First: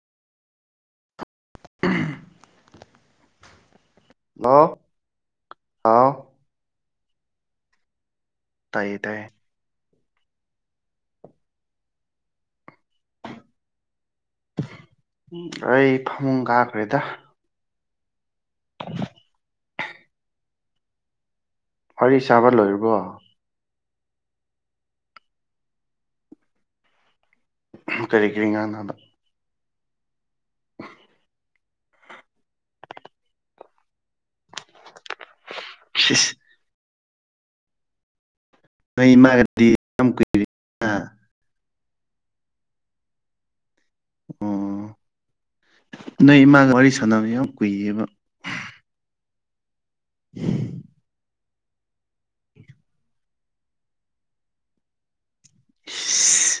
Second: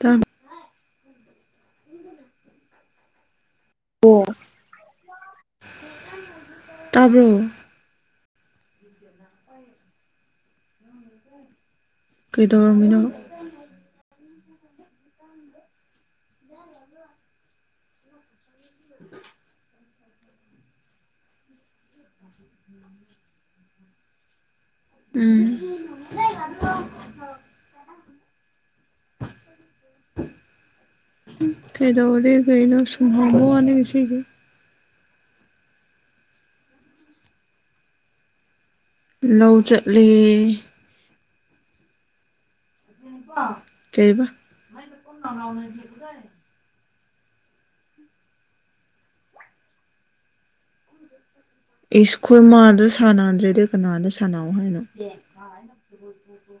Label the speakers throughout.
Speaker 1: ꯇ
Speaker 2: ꯎꯝ
Speaker 1: ꯑꯣ
Speaker 2: ꯍꯜꯂꯣ ꯍꯥꯎ
Speaker 1: ꯇꯥꯕ
Speaker 2: ꯇꯩꯗ
Speaker 1: ꯀꯩꯗꯧꯔꯃꯤꯅꯣ
Speaker 2: ꯑꯩ ꯐꯃꯨꯡ ꯀꯥꯈ꯭ꯔꯦꯗ
Speaker 1: ꯎ
Speaker 2: ꯋꯥꯔꯤ ꯁꯥꯥꯕ ꯂꯣꯏꯔꯕꯣ
Speaker 1: ꯎꯝ
Speaker 2: ꯀꯔꯤ ꯀꯔꯤ ꯉꯥꯡꯗ
Speaker 1: [inaudible] ꯀꯩꯗꯧꯔꯤ ꯀꯩꯅꯣ ꯁꯨꯝꯍꯕꯣꯅ ꯏꯁꯤꯒꯤ
Speaker 2: [inaudible] ꯅꯣꯏ
Speaker 1: ꯂꯧ
Speaker 2: ꯏꯃꯥꯒꯗꯤ ꯌꯥꯝ
Speaker 1: ꯆꯠꯂꯦ
Speaker 2: ꯀꯨꯏꯔꯦꯅ
Speaker 1: ꯆꯩꯕ
Speaker 2: ꯅ ꯏꯃꯥꯡꯒ ꯋꯥꯔꯤꯔꯤ ꯁꯅꯃꯤ ꯀꯏꯦꯕ [inaudible]
Speaker 1: ꯏꯁ ꯈꯣꯏ ꯃꯥꯗ ꯁꯥꯅꯗ꯭ꯔꯗꯤ ꯀꯅꯥꯗ ꯁꯥꯅꯧ ꯍꯥꯏꯅꯣ
Speaker 2: ꯏꯁ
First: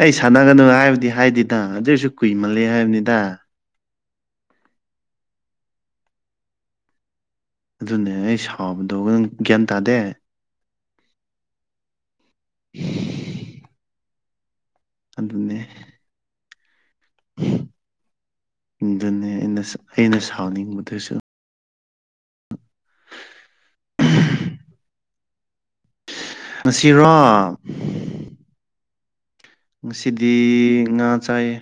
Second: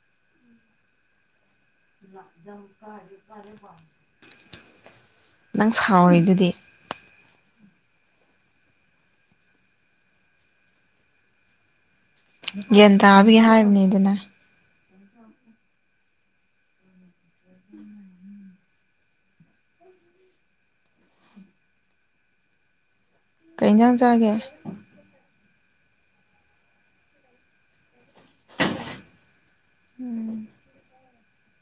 Speaker 2: ꯑꯩ ꯁꯥꯅꯒꯅꯨ ꯍꯥꯏꯕꯗꯤ ꯍꯥꯏꯗꯦ ꯗ ꯑꯗꯨꯁꯨ ꯀꯨꯏꯃꯜꯂꯦ ꯍꯥꯏꯕꯅꯤꯗ
Speaker 1: ꯅꯪ ꯁꯥꯎꯔꯤꯗꯨꯗꯤ
Speaker 2: ꯑꯗꯨꯅꯦ ꯑꯩ ꯁꯥꯎꯕꯗꯣ ꯅꯪ ꯒ꯭ꯌꯥꯟ ꯇꯥꯗꯦ
Speaker 1: ꯒ꯭ꯌꯥꯟ ꯇꯥꯕꯒꯤ ꯍꯥꯏꯕꯅꯤꯗꯅ
Speaker 2: ꯑꯗꯨꯅꯦ ꯑꯗꯨꯅꯦ ꯑꯩꯅ ꯑꯩꯅ ꯁꯥꯎꯅꯤꯡꯕꯗꯨꯁꯨ
Speaker 1: ꯀꯩꯖꯥꯡ ꯆꯥꯒꯦ
Speaker 2: ꯉꯁꯤꯔꯣ ꯉꯁꯤꯗꯤ ꯉꯥ ꯆꯥꯏꯌꯦ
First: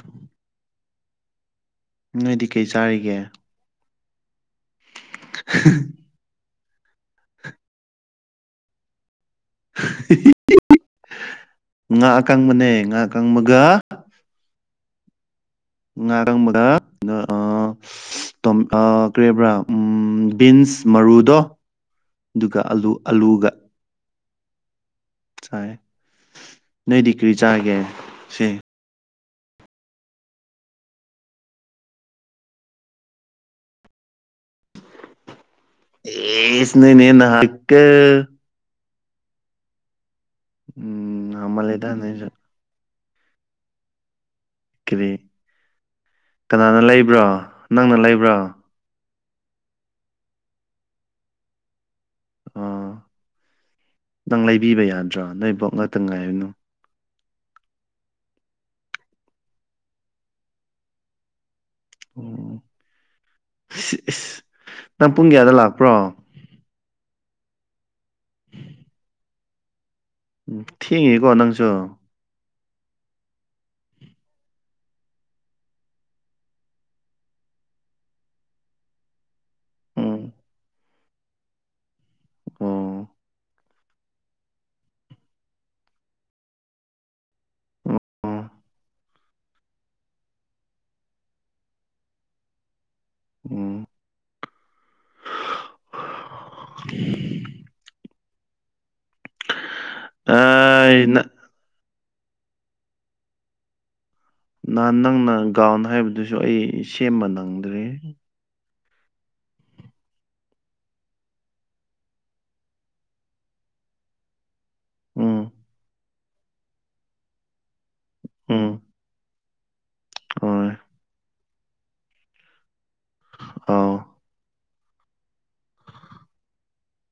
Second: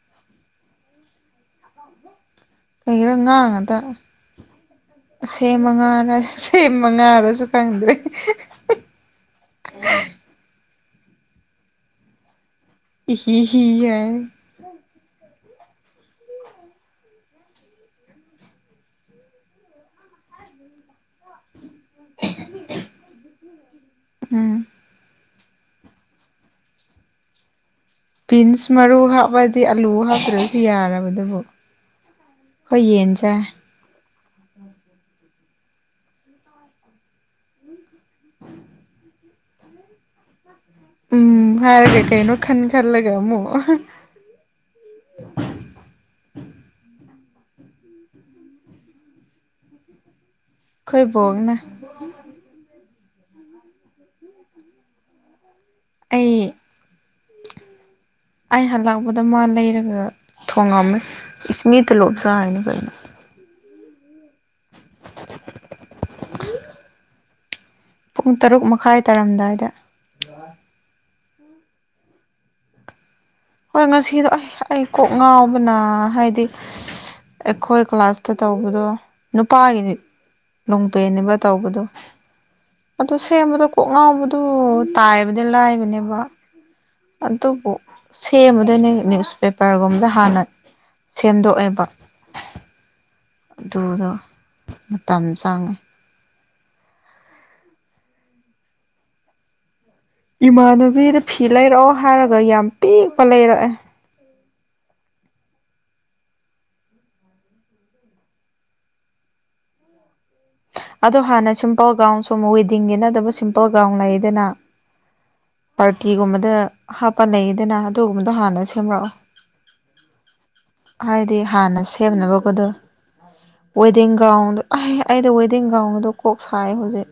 Speaker 2: ꯅꯣꯏꯗꯤ ꯀꯩ ꯆꯥ
Speaker 1: ꯀꯩꯒꯤꯔꯥ ꯉꯥ ꯉꯥꯛꯇ ꯁꯦꯝꯃ ꯉꯥꯔ ꯁꯦꯝꯃ ꯉꯥꯔꯁꯨ ꯈꯪꯗ꯭ꯔꯦ [inaudible]
Speaker 2: [inaudible] ꯉꯥ ꯑꯀꯪꯕꯅꯦ ꯉꯥ
Speaker 1: ꯍꯤꯍꯤ
Speaker 2: ꯑꯀꯪꯕꯒ
Speaker 1: ꯍꯥꯌꯦ
Speaker 2: ꯉꯥꯔꯪ ꯒ ꯉꯥ ꯑ ꯇꯣꯝ ꯑ ꯀꯔꯤꯕ꯭ꯔꯥ ꯎꯝ ꯕꯤꯟꯁ ꯃꯔꯨꯗꯣ ꯗꯨꯒ ꯑꯂꯨ ꯑꯂꯨꯒ
Speaker 1: ꯎꯝ
Speaker 2: ꯆꯥꯏ ꯅꯣꯏꯗꯤ ꯀ꯭ꯔꯤ ꯆꯥꯒꯦ ꯁꯤ
Speaker 1: ꯄꯤꯟꯁ ꯃꯔꯨ ꯍꯥꯞꯄꯗꯤ ꯑꯥꯂꯨ ꯍꯥꯞꯇ꯭ꯔꯁꯨ ꯌꯥꯔꯕꯗꯨꯕꯨ ꯈꯣꯏ ꯌꯦꯟ ꯆꯥꯏ
Speaker 2: ꯑꯦꯁ ꯅꯣꯏꯅ ꯍꯦꯅ [unintelligible] ꯏꯀꯣ
Speaker 1: ꯎꯝ
Speaker 2: ꯍꯃꯜꯂꯦꯗ
Speaker 1: ꯍꯥꯏꯔꯒ
Speaker 2: ꯅꯣꯏꯁꯨ
Speaker 1: ꯀꯩꯅꯣ ꯈꯟ ꯈꯜꯂꯒ ꯑꯃꯨꯛ
Speaker 2: ꯀꯔꯤ ꯀꯅꯥꯅ ꯂꯩꯕ꯭ꯔꯣ ꯅꯪꯅ ꯂꯩꯕ꯭ꯔꯣ
Speaker 1: ꯈꯣꯏ ꯕꯣꯛꯅꯥ
Speaker 2: ꯑꯣ ꯅꯪ ꯂꯩꯕꯤꯕ ꯌꯥꯗ꯭ꯔꯣ ꯅꯣꯏꯕꯣꯛ ꯅ
Speaker 1: ꯑꯩ ꯑꯩ ꯍꯟꯂꯛꯄꯗ ꯃꯥ ꯂꯩꯔꯒ ꯊꯣꯡꯉꯝꯃꯦ ꯏꯁ ꯃꯤ ꯇꯣꯂꯣꯞ ꯆꯥꯏꯅꯤ
Speaker 2: ꯑꯣ
Speaker 1: ꯀꯩꯅꯣ
Speaker 2: ꯏꯁ ꯏꯁ ꯅꯪ ꯄꯨꯡ ꯀꯌꯥꯗ ꯂꯥꯛꯄ꯭ꯔꯣ
Speaker 1: [unintelligible] ꯄꯨꯡ ꯇꯔꯨꯛ ꯃꯈꯥꯏ ꯇꯥꯔꯝꯗꯥꯏꯗ
Speaker 2: ꯊꯦꯡꯉꯤꯀꯣ ꯅꯪꯁꯨ
Speaker 1: ꯍꯣꯏ ꯉꯁꯤꯗꯣ ꯑꯁ ꯑꯩ ꯀꯣꯛ ꯉꯥꯎꯕꯅ ꯍꯥꯏꯗꯤ ꯑꯩꯈꯣꯏ ꯀ꯭ꯂꯥꯁꯇ ꯇꯧꯕꯗꯣ ꯅꯨꯄꯥꯒꯤꯗꯤ
Speaker 2: ꯎꯝ
Speaker 1: ꯅꯨꯡꯇꯤꯅꯦꯕ ꯇꯧꯕꯗꯣ
Speaker 2: ꯑꯣ
Speaker 1: ꯑꯗꯨ ꯁꯦꯝꯕꯗꯣ ꯀꯣꯛ ꯉꯥꯎꯕꯗꯣ ꯇꯥꯏꯕꯗꯤ ꯂꯥꯏꯕꯅꯦꯕ ꯑꯗꯨꯕꯨ
Speaker 2: ꯑꯣ
Speaker 1: ꯁꯦꯝꯕꯗꯨꯅꯦ ꯅ꯭ꯌꯨꯁ ꯄꯦꯄꯔꯒꯨꯝꯕꯗ ꯍꯥꯟꯅ ꯁꯦꯝꯗꯣꯛꯑꯦꯕ
Speaker 2: ꯎꯝ
Speaker 1: ꯑꯗꯨꯗꯣ ꯃꯇꯝ ꯆꯡꯉꯦ
Speaker 2: [inaudible] ꯑꯩ
Speaker 1: ꯏꯃꯥꯟꯅꯕꯤꯗ ꯐꯤ ꯂꯩꯔꯛꯑꯣ ꯍꯥꯏꯔꯒ ꯌꯥꯝ ꯄꯤꯛꯄ ꯂꯩꯔꯛꯑꯦ
Speaker 2: ꯅꯍꯥꯟ ꯅꯪꯅ ꯒꯥꯎꯟ ꯍꯥꯏꯕꯗꯨꯁꯨ ꯑꯩ ꯁꯦꯝꯕ ꯅꯪꯗ꯭ꯔꯦ
Speaker 1: ꯑꯗꯣ ꯍꯥꯟꯅ ꯁꯤꯝꯄꯜ ꯒꯥꯎꯟ ꯁꯨꯝ ꯋꯦꯗꯤꯡꯒꯤ ꯅꯠꯇꯕ ꯁꯤꯝꯄꯜ ꯒꯥꯎꯟ ꯂꯩꯗꯅ
Speaker 2: ꯎꯝ
Speaker 1: ꯄꯥꯔꯇꯤꯒꯨꯝꯕꯗ ꯍꯥꯞꯄ ꯂꯦꯌꯦꯗꯅ ꯑꯗꯨꯒꯨꯝꯕꯗꯣ ꯍꯥꯟꯅ
Speaker 2: ꯎꯝ
Speaker 1: ꯁꯦꯝꯔꯛꯑꯣ
Speaker 2: ꯍꯣꯏ
Speaker 1: ꯍꯥꯏꯗꯤ ꯍꯥꯟꯅ ꯁꯦꯝꯅꯕꯒꯗꯣ
Speaker 2: ꯑꯥꯎ
Speaker 1: ꯋꯦꯗꯤꯡ ꯒꯥꯎꯟꯗꯣ ꯑꯥꯏ ꯑꯩꯗꯤ ꯋꯦꯗꯤꯡ ꯒꯥꯎꯟꯗꯣ ꯀꯣꯛ ꯁꯥꯏ ꯍꯧꯖꯤꯛ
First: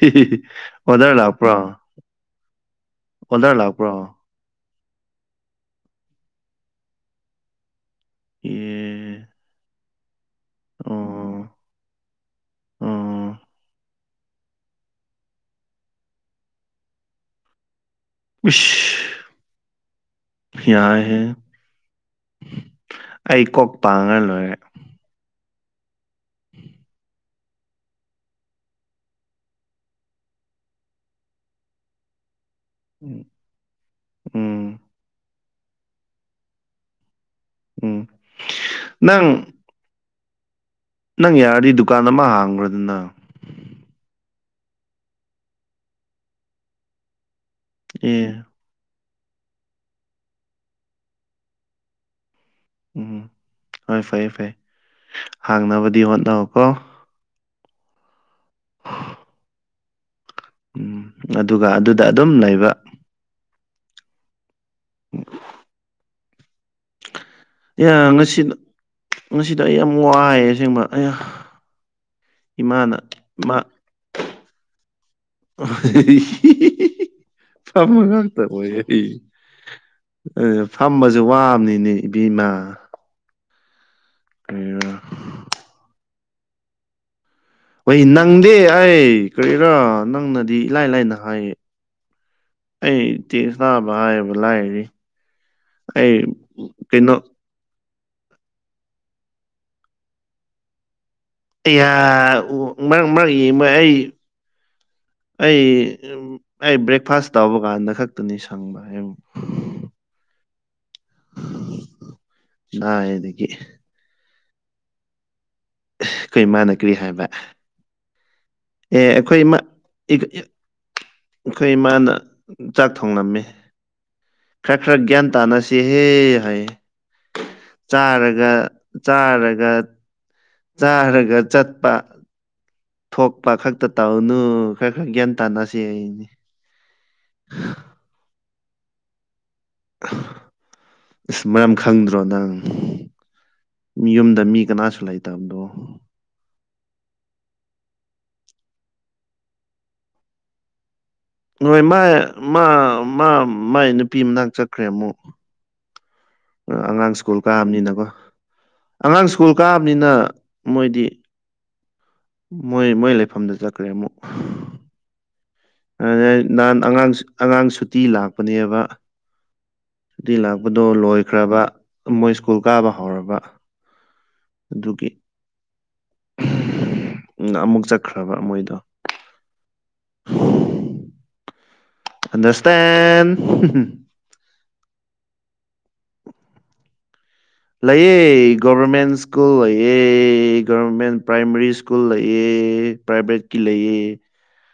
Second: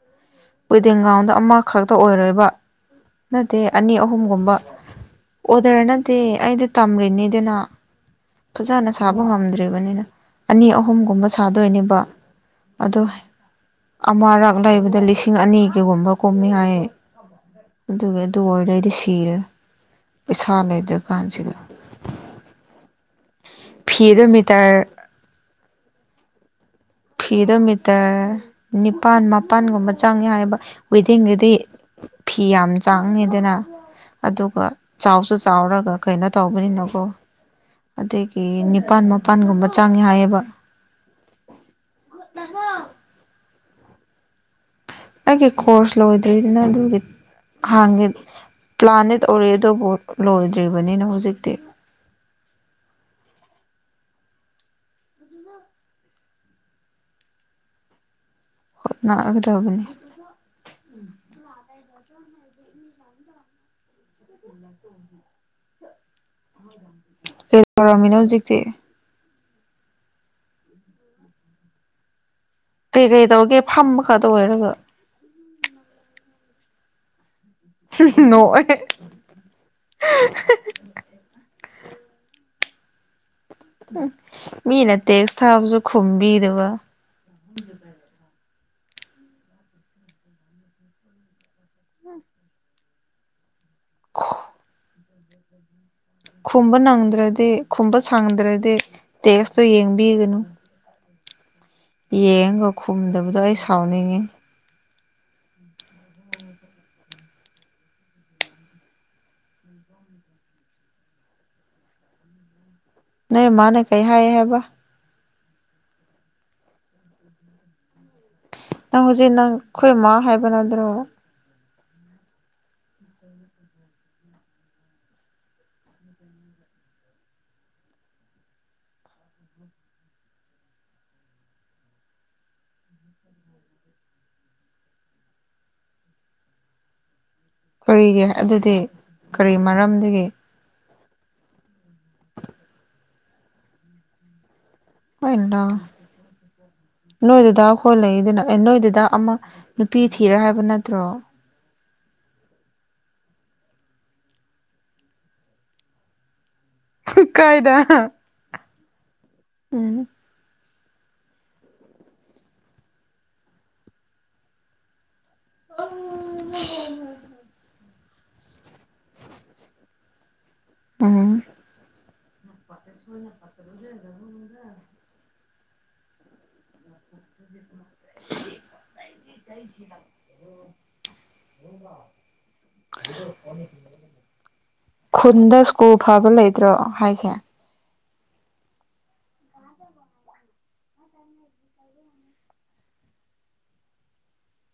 Speaker 2: ꯍꯤ ꯍꯤ ꯍꯤ
Speaker 1: ꯋꯦꯗꯤꯡ ꯒ꯭ꯔꯥꯎꯟꯗ ꯑꯃꯈꯛꯇ ꯑꯣꯏꯔꯣꯏꯕ
Speaker 2: ꯑꯣꯗꯔ
Speaker 1: ꯅꯠꯇꯦ
Speaker 2: ꯂꯥꯛꯄ꯭ꯔꯣ
Speaker 1: ꯑꯅꯤ ꯑꯍꯨꯝ ꯒꯨꯝꯕ ꯑꯣꯗꯔ ꯅꯠꯇꯦ ꯑꯩꯗꯤ ꯇꯝꯔꯤꯅꯤꯗꯅ ꯐꯖꯅ ꯁꯥꯕ
Speaker 2: ꯑꯦ
Speaker 1: ꯉꯝꯗ꯭ꯔꯤꯕꯅꯤꯅ ꯑꯅꯤ ꯑꯍꯨꯝ ꯒꯨꯝꯕ
Speaker 2: ꯑꯣ
Speaker 1: ꯁꯥꯗꯣꯏꯅꯦꯕ ꯑꯗꯣ
Speaker 2: ꯑꯣ
Speaker 1: ꯑꯃꯔꯛ ꯂꯩꯕꯗ ꯂꯤꯁꯤꯡ ꯑꯅꯤꯒꯒꯨꯝꯕ ꯀꯨꯝꯃꯤ ꯍꯥꯏ ꯑꯗꯨꯒ ꯑꯗꯨ ꯑꯣꯏꯔꯗꯤ
Speaker 2: ꯏꯁ
Speaker 1: ꯁꯤꯔꯅꯤ ꯄꯩꯁꯥ ꯂꯩꯗ꯭ꯔ
Speaker 2: ꯌꯥꯏꯍꯦ
Speaker 1: ꯀꯥꯟꯁꯤꯗ
Speaker 2: ꯑꯩ ꯀꯣꯛ
Speaker 1: ꯐꯤꯗꯣ
Speaker 2: ꯄꯥꯡꯉꯒ ꯂꯣꯏꯔꯦ
Speaker 1: ꯃꯤꯇꯔ
Speaker 2: [inaudible]
Speaker 1: ꯐꯤꯗꯣ ꯃꯤꯇ꯭ꯔ ꯅꯤꯄꯥꯜ ꯃꯥꯄꯜ ꯒꯨꯝꯕ ꯆꯪꯉꯦ ꯍꯥꯏꯌꯦꯕ ꯋꯦꯗꯤꯡꯒꯤꯗꯤ ꯐꯤ ꯌꯥꯝ
Speaker 2: ꯎꯝ
Speaker 1: ꯆꯥꯡꯉꯤꯗꯅ ꯑꯗꯨꯒ
Speaker 2: ꯎꯝ
Speaker 1: ꯆꯥꯎꯁꯨ ꯆꯥꯎꯔꯒ ꯀꯩꯅꯣ ꯇꯧꯕꯅꯤꯅꯀꯣ
Speaker 2: ꯎꯝ
Speaker 1: ꯑꯗꯒꯤ ꯅꯤꯄꯥꯜ
Speaker 2: ꯅꯪ
Speaker 1: ꯃꯄꯜꯒꯨꯝꯕ ꯆꯥꯡꯉꯦ ꯍꯥꯏꯌꯦꯕ
Speaker 2: ꯅꯪ ꯌꯥꯔꯗꯤ ꯗꯨꯀꯥꯟ ꯑꯃ ꯍꯥꯡꯉꯣꯗꯅ
Speaker 1: ꯑꯩꯒꯤ ꯈꯧꯁ ꯂꯣꯏꯗ꯭ꯔꯅ ꯑꯗꯨꯒꯤ ꯍꯥꯡꯉꯦ
Speaker 2: ꯑꯦ
Speaker 1: ꯄ꯭ꯂꯥꯅꯦꯠ ꯑꯣꯏꯔꯦ ꯑꯗꯨꯕꯨ ꯂꯣꯏꯗ꯭ꯔꯤꯕꯅꯤꯅ ꯍꯧꯖꯤꯛꯇꯤ
Speaker 2: ꯎꯝ ꯍꯣꯏ ꯐꯩ ꯐꯩ ꯍꯥꯡꯅꯕꯗꯤ ꯍꯣꯠꯅꯧꯀꯣ
Speaker 1: ꯍꯣꯠꯅꯔꯒꯗꯕꯅꯤ
Speaker 2: ꯎꯝ ꯑꯗꯨꯒ ꯑꯗꯨꯗ ꯑꯗꯨꯝ ꯂꯩꯕ
Speaker 1: ꯇ
Speaker 2: ꯑ
Speaker 1: ꯀꯩꯗꯧꯔꯝꯃꯤꯅꯣ
Speaker 2: ꯉꯁꯤ
Speaker 1: ꯍꯧꯖꯤꯛꯇꯤ
Speaker 2: ꯉꯁꯤꯗ ꯑꯩ ꯌꯥꯝ ꯋꯥꯏꯑꯦ ꯑꯁꯦꯡꯕ ꯏꯃꯥꯅ
Speaker 1: ꯀꯩ ꯀꯩ ꯇꯧꯒꯦ ꯐꯝꯕ ꯈꯠꯇ ꯑꯣꯏꯔꯒ
Speaker 2: ꯐꯃ ꯉꯥꯛꯇꯕꯨ
Speaker 1: ꯅꯣꯛꯑꯦ
Speaker 2: ꯑꯩ ꯑꯥ ꯐꯝꯕꯁꯦ ꯋꯥꯕꯅꯤꯅꯦ ꯏꯕꯦꯝꯃꯥ
Speaker 1: ꯍꯝ ꯃꯤꯅ ꯇꯦꯛꯁ ꯊꯥꯕꯁꯨ ꯈꯨꯝꯕꯤꯗꯕ
Speaker 2: ꯍ ꯅꯪꯗꯦ ꯑꯩ ꯀꯔꯤꯔꯥ ꯅꯪꯅꯗꯤ ꯏꯂꯥꯏ ꯂꯥꯏꯅ ꯍꯥꯏꯌꯦ
Speaker 1: ꯎꯝ
Speaker 2: ꯑꯩ ꯇꯦ ꯇꯥꯕ ꯍꯥꯏꯌꯦꯕ ꯂꯥꯏꯔꯤ ꯑꯩ
Speaker 1: ꯈꯨꯝꯕ
Speaker 2: ꯀꯩꯅꯣ
Speaker 1: ꯅꯪꯗ꯭ꯔꯗꯤ ꯈꯨꯝꯕ ꯁꯥꯡꯗ꯭ꯔꯗꯤ ꯇꯦꯁꯇꯣ ꯌꯦꯡꯕꯤꯒꯅꯨ
Speaker 2: ꯑꯩꯌ ꯎ
Speaker 1: ꯌꯦꯡꯉꯒ
Speaker 2: ꯃꯔꯛ ꯃꯔꯛ
Speaker 1: ꯈꯨꯝꯗꯕꯗꯣ
Speaker 2: ꯌꯦꯡꯕ ꯑꯩ
Speaker 1: ꯁꯥꯎꯅꯤꯡꯉꯤ
Speaker 2: ꯑꯩ ꯑꯩ ꯕ꯭ꯔꯦꯛꯐꯥꯁ ꯇꯧꯕ ꯀꯥꯟꯗ ꯈꯛꯇꯅꯤ ꯁꯪꯕ ꯅꯥꯏꯜ
Speaker 1: ꯅꯣꯏ ꯃꯥꯅ ꯀꯩ ꯍꯥꯏꯌꯦ ꯍꯥꯏꯕ
Speaker 2: ꯑꯩꯈꯣꯏ ꯃꯥꯟꯅꯒ꯭ꯔꯤ ꯍꯥꯏꯕ
Speaker 1: ꯅꯪ
Speaker 2: ꯑꯦ
Speaker 1: ꯍꯧꯖꯤꯛ ꯅꯪ
Speaker 2: ꯏꯃꯥ
Speaker 1: ꯑꯩꯈꯣꯏ ꯃꯥ
Speaker 2: ꯏꯛ-
Speaker 1: ꯍꯥꯏꯕ
Speaker 2: ꯏꯛ-
Speaker 1: ꯅꯠꯇ꯭ꯔꯣ
Speaker 2: ꯑꯩꯈꯣꯏ ꯏꯃꯥꯅ ꯆꯥꯛ ꯊꯣꯡꯂꯝꯃꯦ ꯈꯔ ꯈꯔ ꯒ꯭ꯌꯥꯟ ꯇꯥꯅꯁꯤꯍꯦ ꯍꯥꯏ ꯆꯥꯔꯒ ꯆꯥꯔꯒ ꯆꯥꯔꯒ ꯆꯠꯄꯥ ꯊꯣꯛꯄ ꯈꯛꯇ ꯇꯧꯅꯨ ꯈꯔ ꯈꯔ ꯒ꯭ꯌꯥꯟ ꯇꯥꯅꯁꯤ ꯑꯩꯅꯤ
Speaker 1: ꯀꯔꯤꯒꯤ ꯑꯗꯨꯗꯤ ꯀꯔꯤ ꯃꯔꯝꯗꯒꯤ
Speaker 2: ꯑꯁ ꯃꯔꯝ ꯈꯪꯗ꯭ꯔꯣ ꯅꯪ ꯌꯨꯝꯗ ꯃꯤ ꯀꯅꯥꯁꯨ ꯂꯩꯇꯕꯗꯣ
Speaker 1: ꯍꯅ ꯅꯣꯏꯗꯨꯗ ꯈꯣꯏ ꯂꯩꯛꯏꯗꯅ ꯑꯦ ꯅꯣꯏꯗꯨꯗ ꯑꯃꯥ ꯅꯨꯄꯤ ꯊꯤꯔꯦ ꯍꯥꯏꯕ ꯅꯠꯇ꯭ꯔꯣ
Speaker 2: ꯍꯣꯏ ꯃꯥꯥꯏ ꯃꯥ ꯃꯥ ꯃꯥꯏ ꯅꯨꯄꯤ ꯃꯅꯥ ꯆꯠꯈ꯭ꯔꯦ ꯑꯃꯨꯛ ꯑꯉꯥꯡ ꯁ꯭ꯀꯨꯜ
Speaker 1: ꯀꯥꯏꯗ
Speaker 2: ꯀꯥꯑꯕꯅꯤꯅꯀꯣ ꯑꯉꯥꯡ ꯁ꯭ꯀꯨꯜ
Speaker 1: ꯎꯝ
Speaker 2: ꯀꯥꯑꯕꯅꯤꯅ ꯃꯣꯏꯗꯤ ꯃꯣꯏ ꯃꯣꯏ ꯂꯩꯐꯝꯗ ꯆꯠꯈ꯭ꯔꯦ ꯑꯃꯨꯛ ꯑꯗꯨ ꯅꯍꯥꯟ ꯑꯉꯥꯡ ꯑꯉꯥꯡ ꯁꯨꯇꯤ ꯂꯥꯛꯄꯅꯦꯕ ꯑꯗꯨ ꯂꯥꯛꯄꯗꯣ
Speaker 1: ꯎꯝ
Speaker 2: ꯂꯣꯏꯈ꯭ꯔꯕ ꯃꯣꯏ ꯁ꯭ꯀꯨꯜ ꯀꯥꯕ ꯍꯧꯔꯕ ꯑꯗꯨꯒꯤ ꯎ ꯑꯃꯨꯛ ꯆꯠꯈ꯭ꯔꯕ ꯃꯣꯏꯗꯣ
Speaker 1: ꯂꯩꯁꯤ ꯀꯩꯁꯤꯔꯞ ꯎꯃ [inaudible]
Speaker 2: ꯑꯟꯗꯔꯁꯇꯦꯟ
Speaker 1: ꯈꯨꯟꯗ ꯁ꯭ꯀꯨꯜ ꯐꯕ ꯂꯩꯇ꯭ꯔꯣꯍꯥꯏꯁꯦ
Speaker 2: ꯂꯩꯌꯦ ꯒꯕꯔꯃꯦꯟ ꯁ꯭ꯀꯨꯜ ꯂꯩꯌꯦ ꯒꯕꯔꯃꯦꯟ ꯄ꯭ꯔꯥꯏꯃꯔꯤ ꯁ꯭ꯀꯨꯜ ꯂꯩꯌꯦ ꯄ꯭ꯔꯥꯏꯕꯦꯠꯀꯤ ꯂꯩꯌꯦ
Speaker 1: [unintelligible]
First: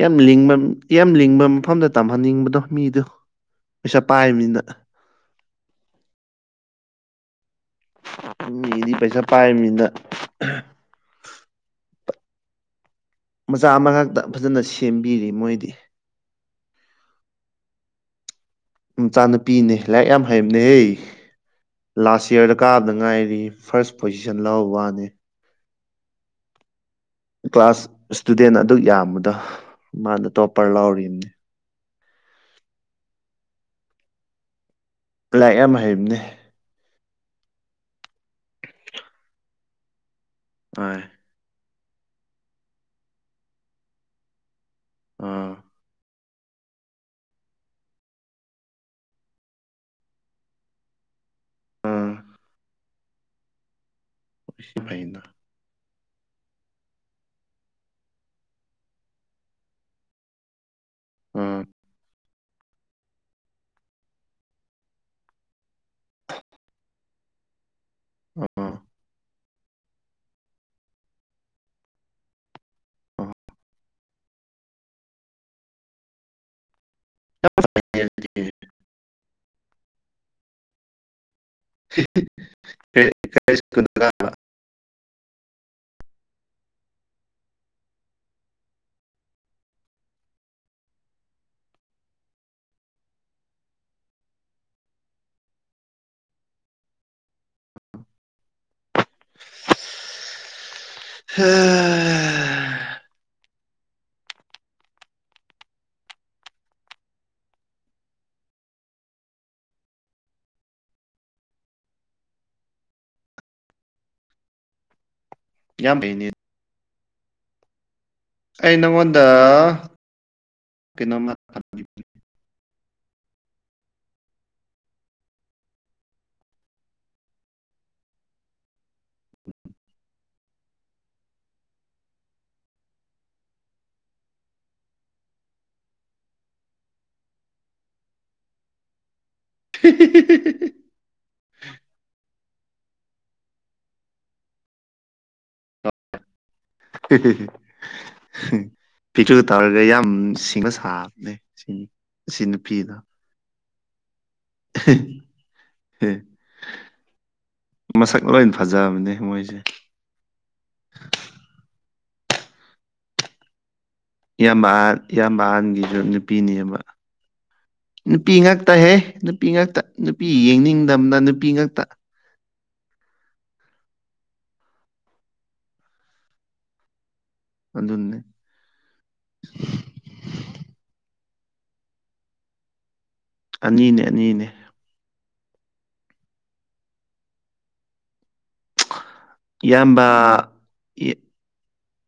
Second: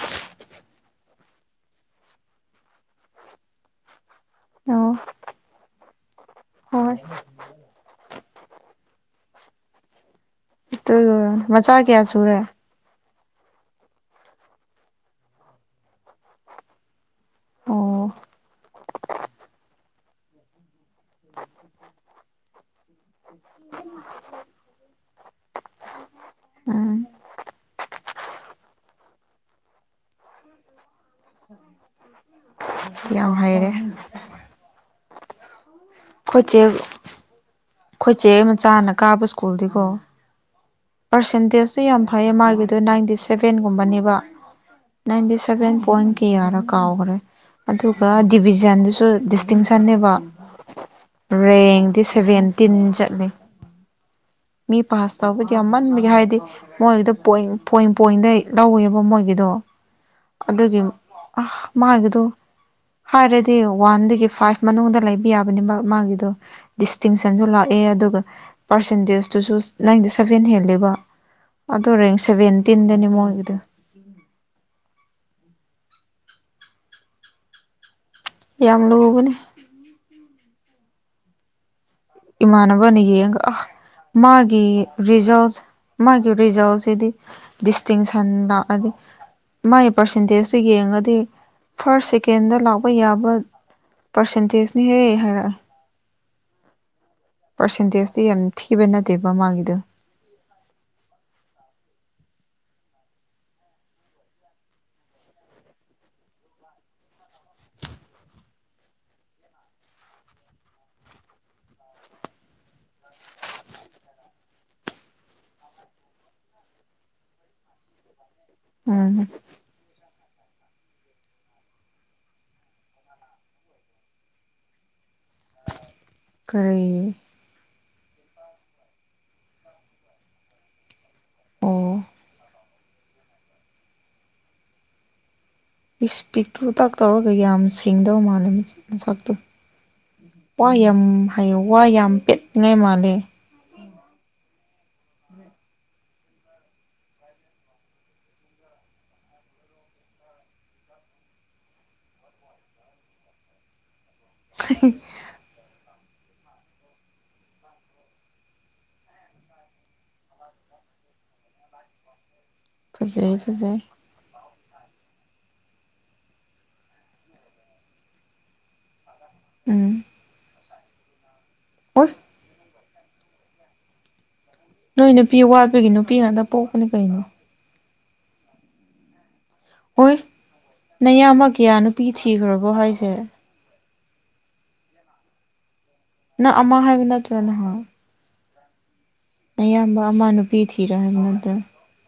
Speaker 2: ꯌꯥꯝ ꯂꯤꯡꯕ ꯌꯥꯝ ꯂꯤꯡꯕ ꯃꯐꯝꯗ ꯇꯝꯍꯟꯅꯤꯡꯕꯗꯣ ꯃꯤꯗꯨ ꯄꯩꯁꯥ ꯄꯥꯏꯕꯅꯤꯅ
Speaker 1: ꯑꯣ ꯍꯣꯏ
Speaker 2: ꯃꯤꯗꯤ ꯄꯩꯁꯥ ꯄꯥꯏ ꯃꯤꯅ
Speaker 1: ꯃꯆꯥ ꯀꯌꯥ ꯁꯨꯔꯦ
Speaker 2: ꯃꯆꯥ ꯑꯃ ꯉꯥꯛꯇ ꯐꯖꯅ ꯁꯦꯝꯕꯤꯔꯤ ꯃꯣꯏꯗꯤ
Speaker 1: ꯍꯣ
Speaker 2: ꯃꯆꯥ ꯅꯨꯨꯄꯤꯅꯦ ꯂꯥꯏꯔꯤꯛ ꯌꯥꯝ ꯍꯩꯕꯅꯦ ꯍꯩ ꯂꯥꯁ ꯌꯥꯔꯗ ꯀꯥꯕꯗ ꯉꯥꯏꯔꯤ ꯐꯥꯔꯁ ꯄꯣꯖꯤꯁꯟ ꯂꯧ ꯋꯥꯅꯤ
Speaker 1: ꯎꯝ
Speaker 2: ꯀ꯭ꯂꯥꯁ ꯏꯁꯇꯨꯗꯦꯟ ꯑꯗꯨ ꯌꯥꯝꯕꯗ ꯃꯥꯅ ꯇꯣꯄꯔ ꯂꯥꯎꯔꯤꯕꯅꯤ
Speaker 1: ꯌꯥꯝ ꯍꯩꯔꯦ
Speaker 2: ꯂꯥꯏꯔꯥꯛ ꯌꯥꯝ ꯍꯩꯕꯅꯦ
Speaker 1: ꯆ ꯑꯩꯈꯣꯏ ꯆꯦ ꯃꯆꯥꯅ ꯀꯥꯕ ꯁ꯭ꯀꯨꯜꯗꯤ ꯀꯣ
Speaker 2: ꯍ
Speaker 1: ꯄꯥꯔꯁꯦꯟꯇꯦꯖꯇꯨ ꯌꯥꯝ ꯐꯩꯌꯦ ꯃꯥꯒꯤꯗꯣ ꯅꯥꯏꯟꯇꯤ ꯁꯚꯦꯟꯒꯨꯝꯕꯅꯦꯕ ꯅꯪꯗꯤ
Speaker 2: ꯑꯥ
Speaker 1: ꯁꯚꯦꯟ ꯄꯣꯏꯟ ꯀꯤꯌꯥꯔ ꯀꯥꯎꯈ꯭ꯔꯦ ꯑꯗꯨꯒ ꯗꯤꯕꯤꯖꯟꯗꯨꯁꯨ ꯗꯤꯁꯇꯤꯡꯁꯟꯅꯦꯕ ꯔꯦꯡꯗꯤ
Speaker 2: ꯑꯥ
Speaker 1: ꯁꯦꯚꯦꯟꯇꯤꯟ ꯆꯠꯂꯦ
Speaker 2: ꯁꯤ
Speaker 1: ꯃꯤ ꯄꯥꯁ
Speaker 2: ꯐꯩꯅ
Speaker 1: ꯇꯧꯕ ꯌꯥꯝꯃꯟꯕꯒꯤꯦ ꯍꯥꯏꯗꯤ ꯃꯣꯏꯗꯣ ꯄꯣꯏ ꯄꯣꯏꯟ ꯄꯣꯏꯟꯗꯩ ꯂꯧꯋꯦꯕ ꯃꯣꯏꯒꯤꯗꯣ ꯑꯗꯨꯒꯤ ꯑ
Speaker 2: ꯑꯥ
Speaker 1: ꯃꯥꯒꯤꯗꯨꯣ ꯍꯥꯏꯔꯗꯤ ꯋꯥꯟꯗꯒꯤ ꯐꯥꯏꯚ ꯃꯅꯨꯡꯗ ꯂꯩꯕ ꯌꯥꯕꯅꯤ ꯃꯥꯒꯤꯗꯣ ꯗꯤꯁꯇꯤꯡꯁꯟꯁꯨ ꯂꯥꯛꯑꯦ ꯑꯗꯨꯒ
Speaker 2: ꯑꯥ
Speaker 1: ꯄꯥꯔꯁꯦꯟꯇꯦꯖ ꯑꯗꯨꯁꯨ ꯅꯥꯏꯟꯗ ꯁꯚꯦꯟ ꯍꯦꯜꯂꯤꯦꯕ ꯑꯗꯨꯣꯔꯦ ꯁꯕꯦꯟꯇꯤꯟꯗꯅꯤ ꯃꯣꯏꯒꯤꯗ ꯌꯥꯝ ꯂꯨꯕꯅꯦ ꯏꯃꯅꯅꯕꯅꯤ ꯌꯦ ꯑ ꯃꯥꯒꯤꯦ ꯀꯤ ꯔꯤꯖꯜ ꯃꯥꯒꯤ ꯔꯤꯖꯜꯁꯤꯗꯤ ꯗꯤꯁꯇꯤꯡꯁꯟ ꯂꯥꯛꯑꯗꯤ ꯃꯥꯒꯤ ꯄꯥꯔꯁꯦꯟꯇꯦꯖꯇꯨ ꯌꯦꯡꯉꯗꯤ ꯐꯥꯔꯁ ꯁꯦꯀꯦꯟꯗ ꯂꯥꯛꯄ ꯌꯥꯕ ꯄꯥꯔꯁꯦꯟꯇꯦꯖꯅꯤꯍꯦꯛ ꯍꯥꯏꯔꯛꯑꯦ ꯄꯥꯔꯁꯦꯟꯇꯦꯖꯇꯤ ꯌꯥꯝ ꯊꯤꯕ ꯅꯠꯇꯦꯕ ꯃꯥꯒꯤꯗꯣ
Speaker 2: ꯍꯥ ꯌꯥꯝ ꯕꯅꯤ ꯑꯩ ꯅꯪꯉꯣꯟꯗ
Speaker 1: ꯎꯝ
Speaker 2: ꯀꯩꯅꯣꯝꯃ
Speaker 1: ꯀ꯭ꯔꯤ ꯑꯣ ꯏꯁ ꯄꯤꯛꯇ꯭ꯔꯨꯀꯥꯛ ꯇꯧꯔꯒ ꯌꯥꯝ ꯁꯦꯡꯗꯧ ꯃꯥꯜꯂꯦ ꯃꯆꯥꯛꯇꯣ ꯋꯥ ꯌꯥꯝ ꯍꯥꯏꯌ ꯋꯥ ꯌꯥꯝ ꯄꯦꯅꯤꯉꯥꯏ ꯃꯥꯜꯂꯦ
Speaker 2: ꯍꯤ ꯍꯤ ꯍꯤ ꯄꯤꯛꯇꯔꯤꯗ ꯇꯧꯔꯒ ꯌꯥꯝ ꯁꯤꯡꯕ ꯁꯥꯕꯅꯦ ꯁꯤꯅꯤ ꯁꯤ ꯅꯨꯄꯤꯗ ꯍ ꯃꯁꯛ ꯂꯣꯏꯅ ꯐꯖꯕꯅꯦ ꯃꯣꯏꯁꯦ
Speaker 1: ꯐꯖꯩ ꯐꯖꯩ
Speaker 2: ꯏꯌꯥꯝꯕ ꯏꯌꯥꯝꯕ ꯑꯍꯟꯒꯤꯁꯨ ꯅꯨꯄꯤꯅꯦꯕ ꯅꯨꯄꯤ ꯉꯥꯛꯇꯍꯦ ꯅꯨꯄꯤ ꯉꯥꯛꯇꯥ
Speaker 1: ꯎꯝ
Speaker 2: ꯅꯨꯄꯤ ꯌꯦꯡꯅꯤꯡꯗꯕꯅ ꯅꯨꯄꯤ ꯉꯥꯛꯇꯥ
Speaker 1: ꯋꯥ ꯅꯣꯏ ꯅꯨꯄꯤ ꯋꯥꯠꯄꯒꯤ ꯅꯨꯄꯤ ꯉꯥꯛꯇ ꯄꯣꯛꯄꯅꯤ ꯀꯩꯅꯣ
Speaker 2: ꯑꯗꯨ ꯑꯗꯨꯅꯦ
Speaker 1: ꯍꯣꯏ ꯅꯌꯥꯝꯕ ꯀꯌꯥ ꯅꯨꯄꯤ ꯊꯤꯈ꯭ꯔꯕꯣ ꯍꯥꯏꯁꯦ
Speaker 2: ꯑꯅꯤꯅꯦ ꯑꯅꯤꯅꯦ
Speaker 1: ꯅ ꯑꯃꯥ ꯍꯥꯏꯕ ꯅꯠꯇꯔꯦ ꯅꯍꯥꯅ ꯑꯌꯥꯝꯕ
Speaker 2: ꯏꯌꯥꯝꯕ
Speaker 1: ꯑꯃ ꯅꯨꯄꯤ ꯊꯤꯔꯣ ꯍꯥꯏꯕ ꯅꯠꯇ꯭ꯔ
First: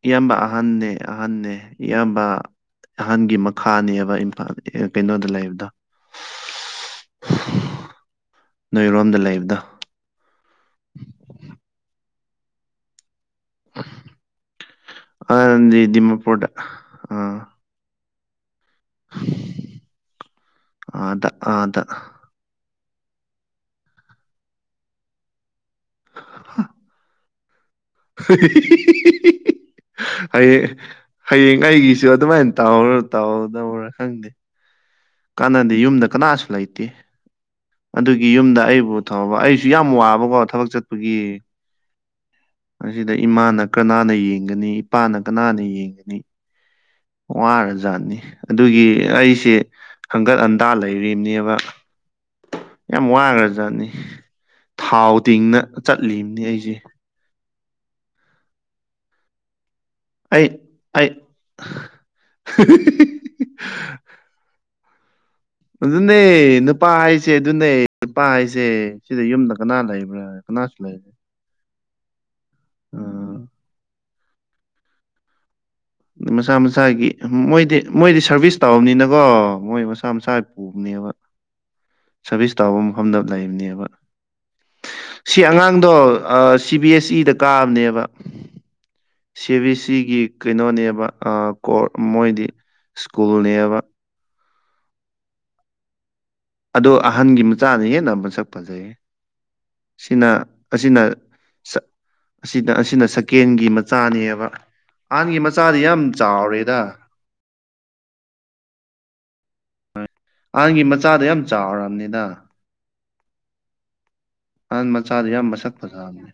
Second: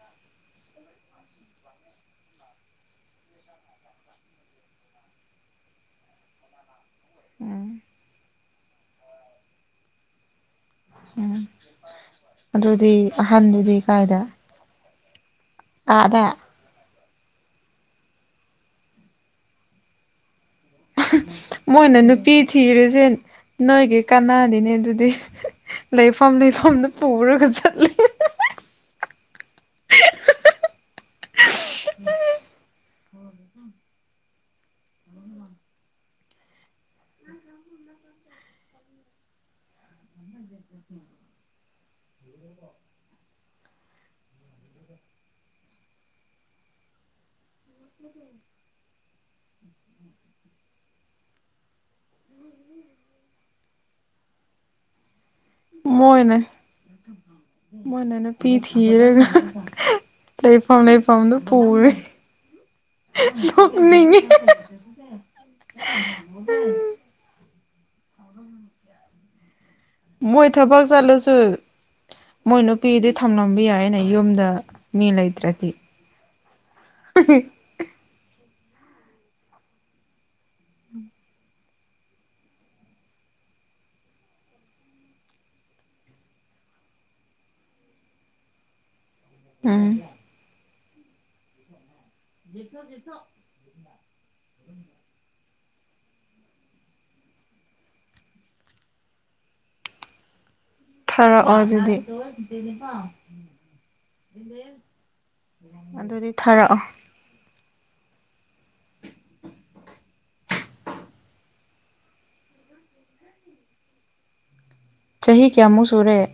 Speaker 2: ꯏꯌꯥꯝꯕ ꯑꯍꯟꯅꯦ ꯑꯍꯟꯅꯦ ꯏꯌꯥꯝꯕ ꯑꯍꯥꯟꯒꯤ ꯃꯈꯥꯅꯦꯕ ꯏꯝꯐꯥꯜ ꯀꯩꯅꯣꯗ ꯂꯩꯕꯗꯣ
Speaker 1: ꯎꯝ
Speaker 2: ꯅꯣꯏꯔꯣꯝꯗ ꯂꯩꯕꯗꯣ
Speaker 1: ꯎꯝ ꯑꯗꯨꯗꯤ ꯑꯍꯟꯗꯨꯗꯤ ꯀꯥꯏꯗꯥ
Speaker 2: ꯑꯗꯤ ꯗꯤꯃꯄꯨꯔꯗ ꯑ ꯑꯥꯗ ꯑꯥꯗ
Speaker 1: ꯃꯣꯏꯅ ꯅꯨꯄꯤ ꯊꯤꯔꯁꯦ ꯅꯣꯏꯒꯤ ꯀꯅꯥꯗꯤꯅꯦ ꯑꯗꯨꯗꯤ ꯂꯩꯐꯝꯗꯤ ꯐꯝꯅ ꯄꯨꯔꯒ ꯆꯠꯂꯦ
Speaker 2: ꯍꯩꯌꯦ ꯍꯌꯦꯡ ꯑꯩꯒꯤꯁꯨ ꯑꯗꯨꯃꯥꯏꯅ ꯇꯥꯎꯔ ꯇꯥꯎꯗꯧꯔ ꯈꯪꯗꯦ ꯀꯥꯟꯅꯗꯦ ꯌꯨꯝꯗ ꯀꯅꯥꯁꯨ ꯂꯩꯇꯦ ꯑꯗꯨꯒꯤ ꯌꯨꯝꯗ ꯑꯩꯕꯨ [unintelligible] ꯑꯩꯁꯨ ꯌꯥꯝ ꯋꯥꯕꯀꯣ ꯊꯕꯛ ꯆꯠꯄꯒꯤ ꯑꯁꯤꯗ ꯏꯃꯥꯅ ꯀꯅꯥꯅ ꯌꯦꯡꯒꯅꯤ ꯏꯄꯥꯅ ꯀꯅꯥꯅ ꯌꯦꯡꯒꯅꯤ ꯋꯥꯔ ꯖꯥꯠꯅꯤ ꯑꯗꯨꯒꯤ ꯑꯩꯁꯦ ꯈꯪꯒꯠ ꯑꯟꯗꯥ ꯂꯩꯔꯤꯝꯅꯦꯕ ꯌꯥꯝ ꯋꯥꯈ꯭ꯔꯖꯥꯠꯅꯤ ꯊꯥꯎ ꯇꯤꯡꯅ
Speaker 1: ꯃꯣꯏꯅ
Speaker 2: ꯆꯠꯂꯤꯕꯅꯤ ꯑꯩꯁꯦ
Speaker 1: ꯃꯣꯏꯅ ꯅꯨꯄꯤ ꯊꯤꯔꯒ
Speaker 2: ꯑꯩ
Speaker 1: ꯂꯩ ꯄꯥꯎ ꯂꯩ
Speaker 2: ꯑꯩ
Speaker 1: ꯄꯥꯎ ꯄꯨꯔ ꯂꫭꯛ ꯅꯤꯡꯉꯦ
Speaker 2: ꯑꯗꯨꯅꯤ ꯅꯨꯄꯥ ꯍꯥꯏꯁꯦ ꯑꯗꯨꯅꯤ ꯅꯨꯄꯥ ꯍꯥꯏꯁꯦ ꯁꯤꯗ ꯌꯨꯝꯗ ꯀꯅꯥ ꯂꯩꯕ꯭ꯔꯥ ꯀꯅꯥꯁꯨ ꯂꯩꯔꯤꯦ
Speaker 1: ꯑꯗꯨꯁꯨ ꯃꯣꯏ ꯅꯨꯄꯤꯗꯤ
Speaker 2: ꯑ
Speaker 1: ꯊꯝꯂꯝꯕ ꯌꯥꯏꯅꯦ ꯌꯨꯝꯗ ꯃꯤ ꯂꯩꯇ꯭ꯔꯗꯤ
Speaker 2: ꯃꯁꯥ ꯃꯁꯥꯒꯤ ꯃꯣꯏꯗꯤ ꯃꯣꯏꯗꯤ ꯁꯥꯔꯚꯤꯁ ꯇꯧꯝꯅꯤꯅꯀꯣ ꯃꯣꯏ ꯃꯁꯥ ꯃꯁꯥ ꯄꯨꯕꯅꯦꯕ ꯁꯔꯚꯤꯁ ꯇꯧꯕ ꯃꯐꯝꯗ ꯂꯩꯕꯅꯦꯕ ꯁꯤ ꯑꯉꯥꯡꯗꯣ ꯁꯤ ꯕꯤ ꯑꯦꯁ ꯁꯤꯗꯥ ꯀꯥꯕꯅꯦꯕ ꯁꯤ ꯕꯤ
Speaker 1: ꯎꯝ
Speaker 2: ꯁꯤꯒꯤ ꯀꯩꯅꯣꯅꯦꯕ ꯀꯣꯔ ꯃꯣꯏꯗꯤ ꯁ꯭ꯀꯨꯜꯅꯦꯕ ꯑꯗꯣ ꯑꯍꯟꯒꯤ ꯃꯆꯥꯅ ꯍꯦꯟꯅ ꯃꯁꯛ ꯐꯖꯩꯌꯦ ꯁꯤꯅ ꯑꯁꯤꯅ
Speaker 1: ꯊꯥꯔꯛꯑꯣ ꯑꯗꯨꯗꯤ
Speaker 2: ꯑꯁꯤꯅ ꯑꯁꯤꯅ ꯁꯀꯦꯟꯒꯤ ꯃꯆꯥꯅꯦꯕ ꯑꯍꯟꯒꯤ ꯃꯆꯥꯗꯤ ꯌꯥꯝ
Speaker 1: ꯑꯗꯨꯗꯤ ꯊꯥꯔꯛꯑꯣ
Speaker 2: ꯆꯥꯎꯔꯦꯗ ꯑꯍꯥꯟꯒꯤ ꯃꯆꯥꯗꯣ ꯌꯥꯝ ꯆꯥꯎꯔꯕꯅꯤꯅ ꯑꯥꯟ ꯃꯆꯥꯗ ꯌꯥꯝ
Speaker 1: ꯆꯍꯤ
Speaker 2: ꯃꯁꯠ
Speaker 1: ꯀꯌꯥꯃꯨꯛ
Speaker 2: ꯐꯖꯥꯕꯅꯤ
Speaker 1: ꯁꯨꯔꯦ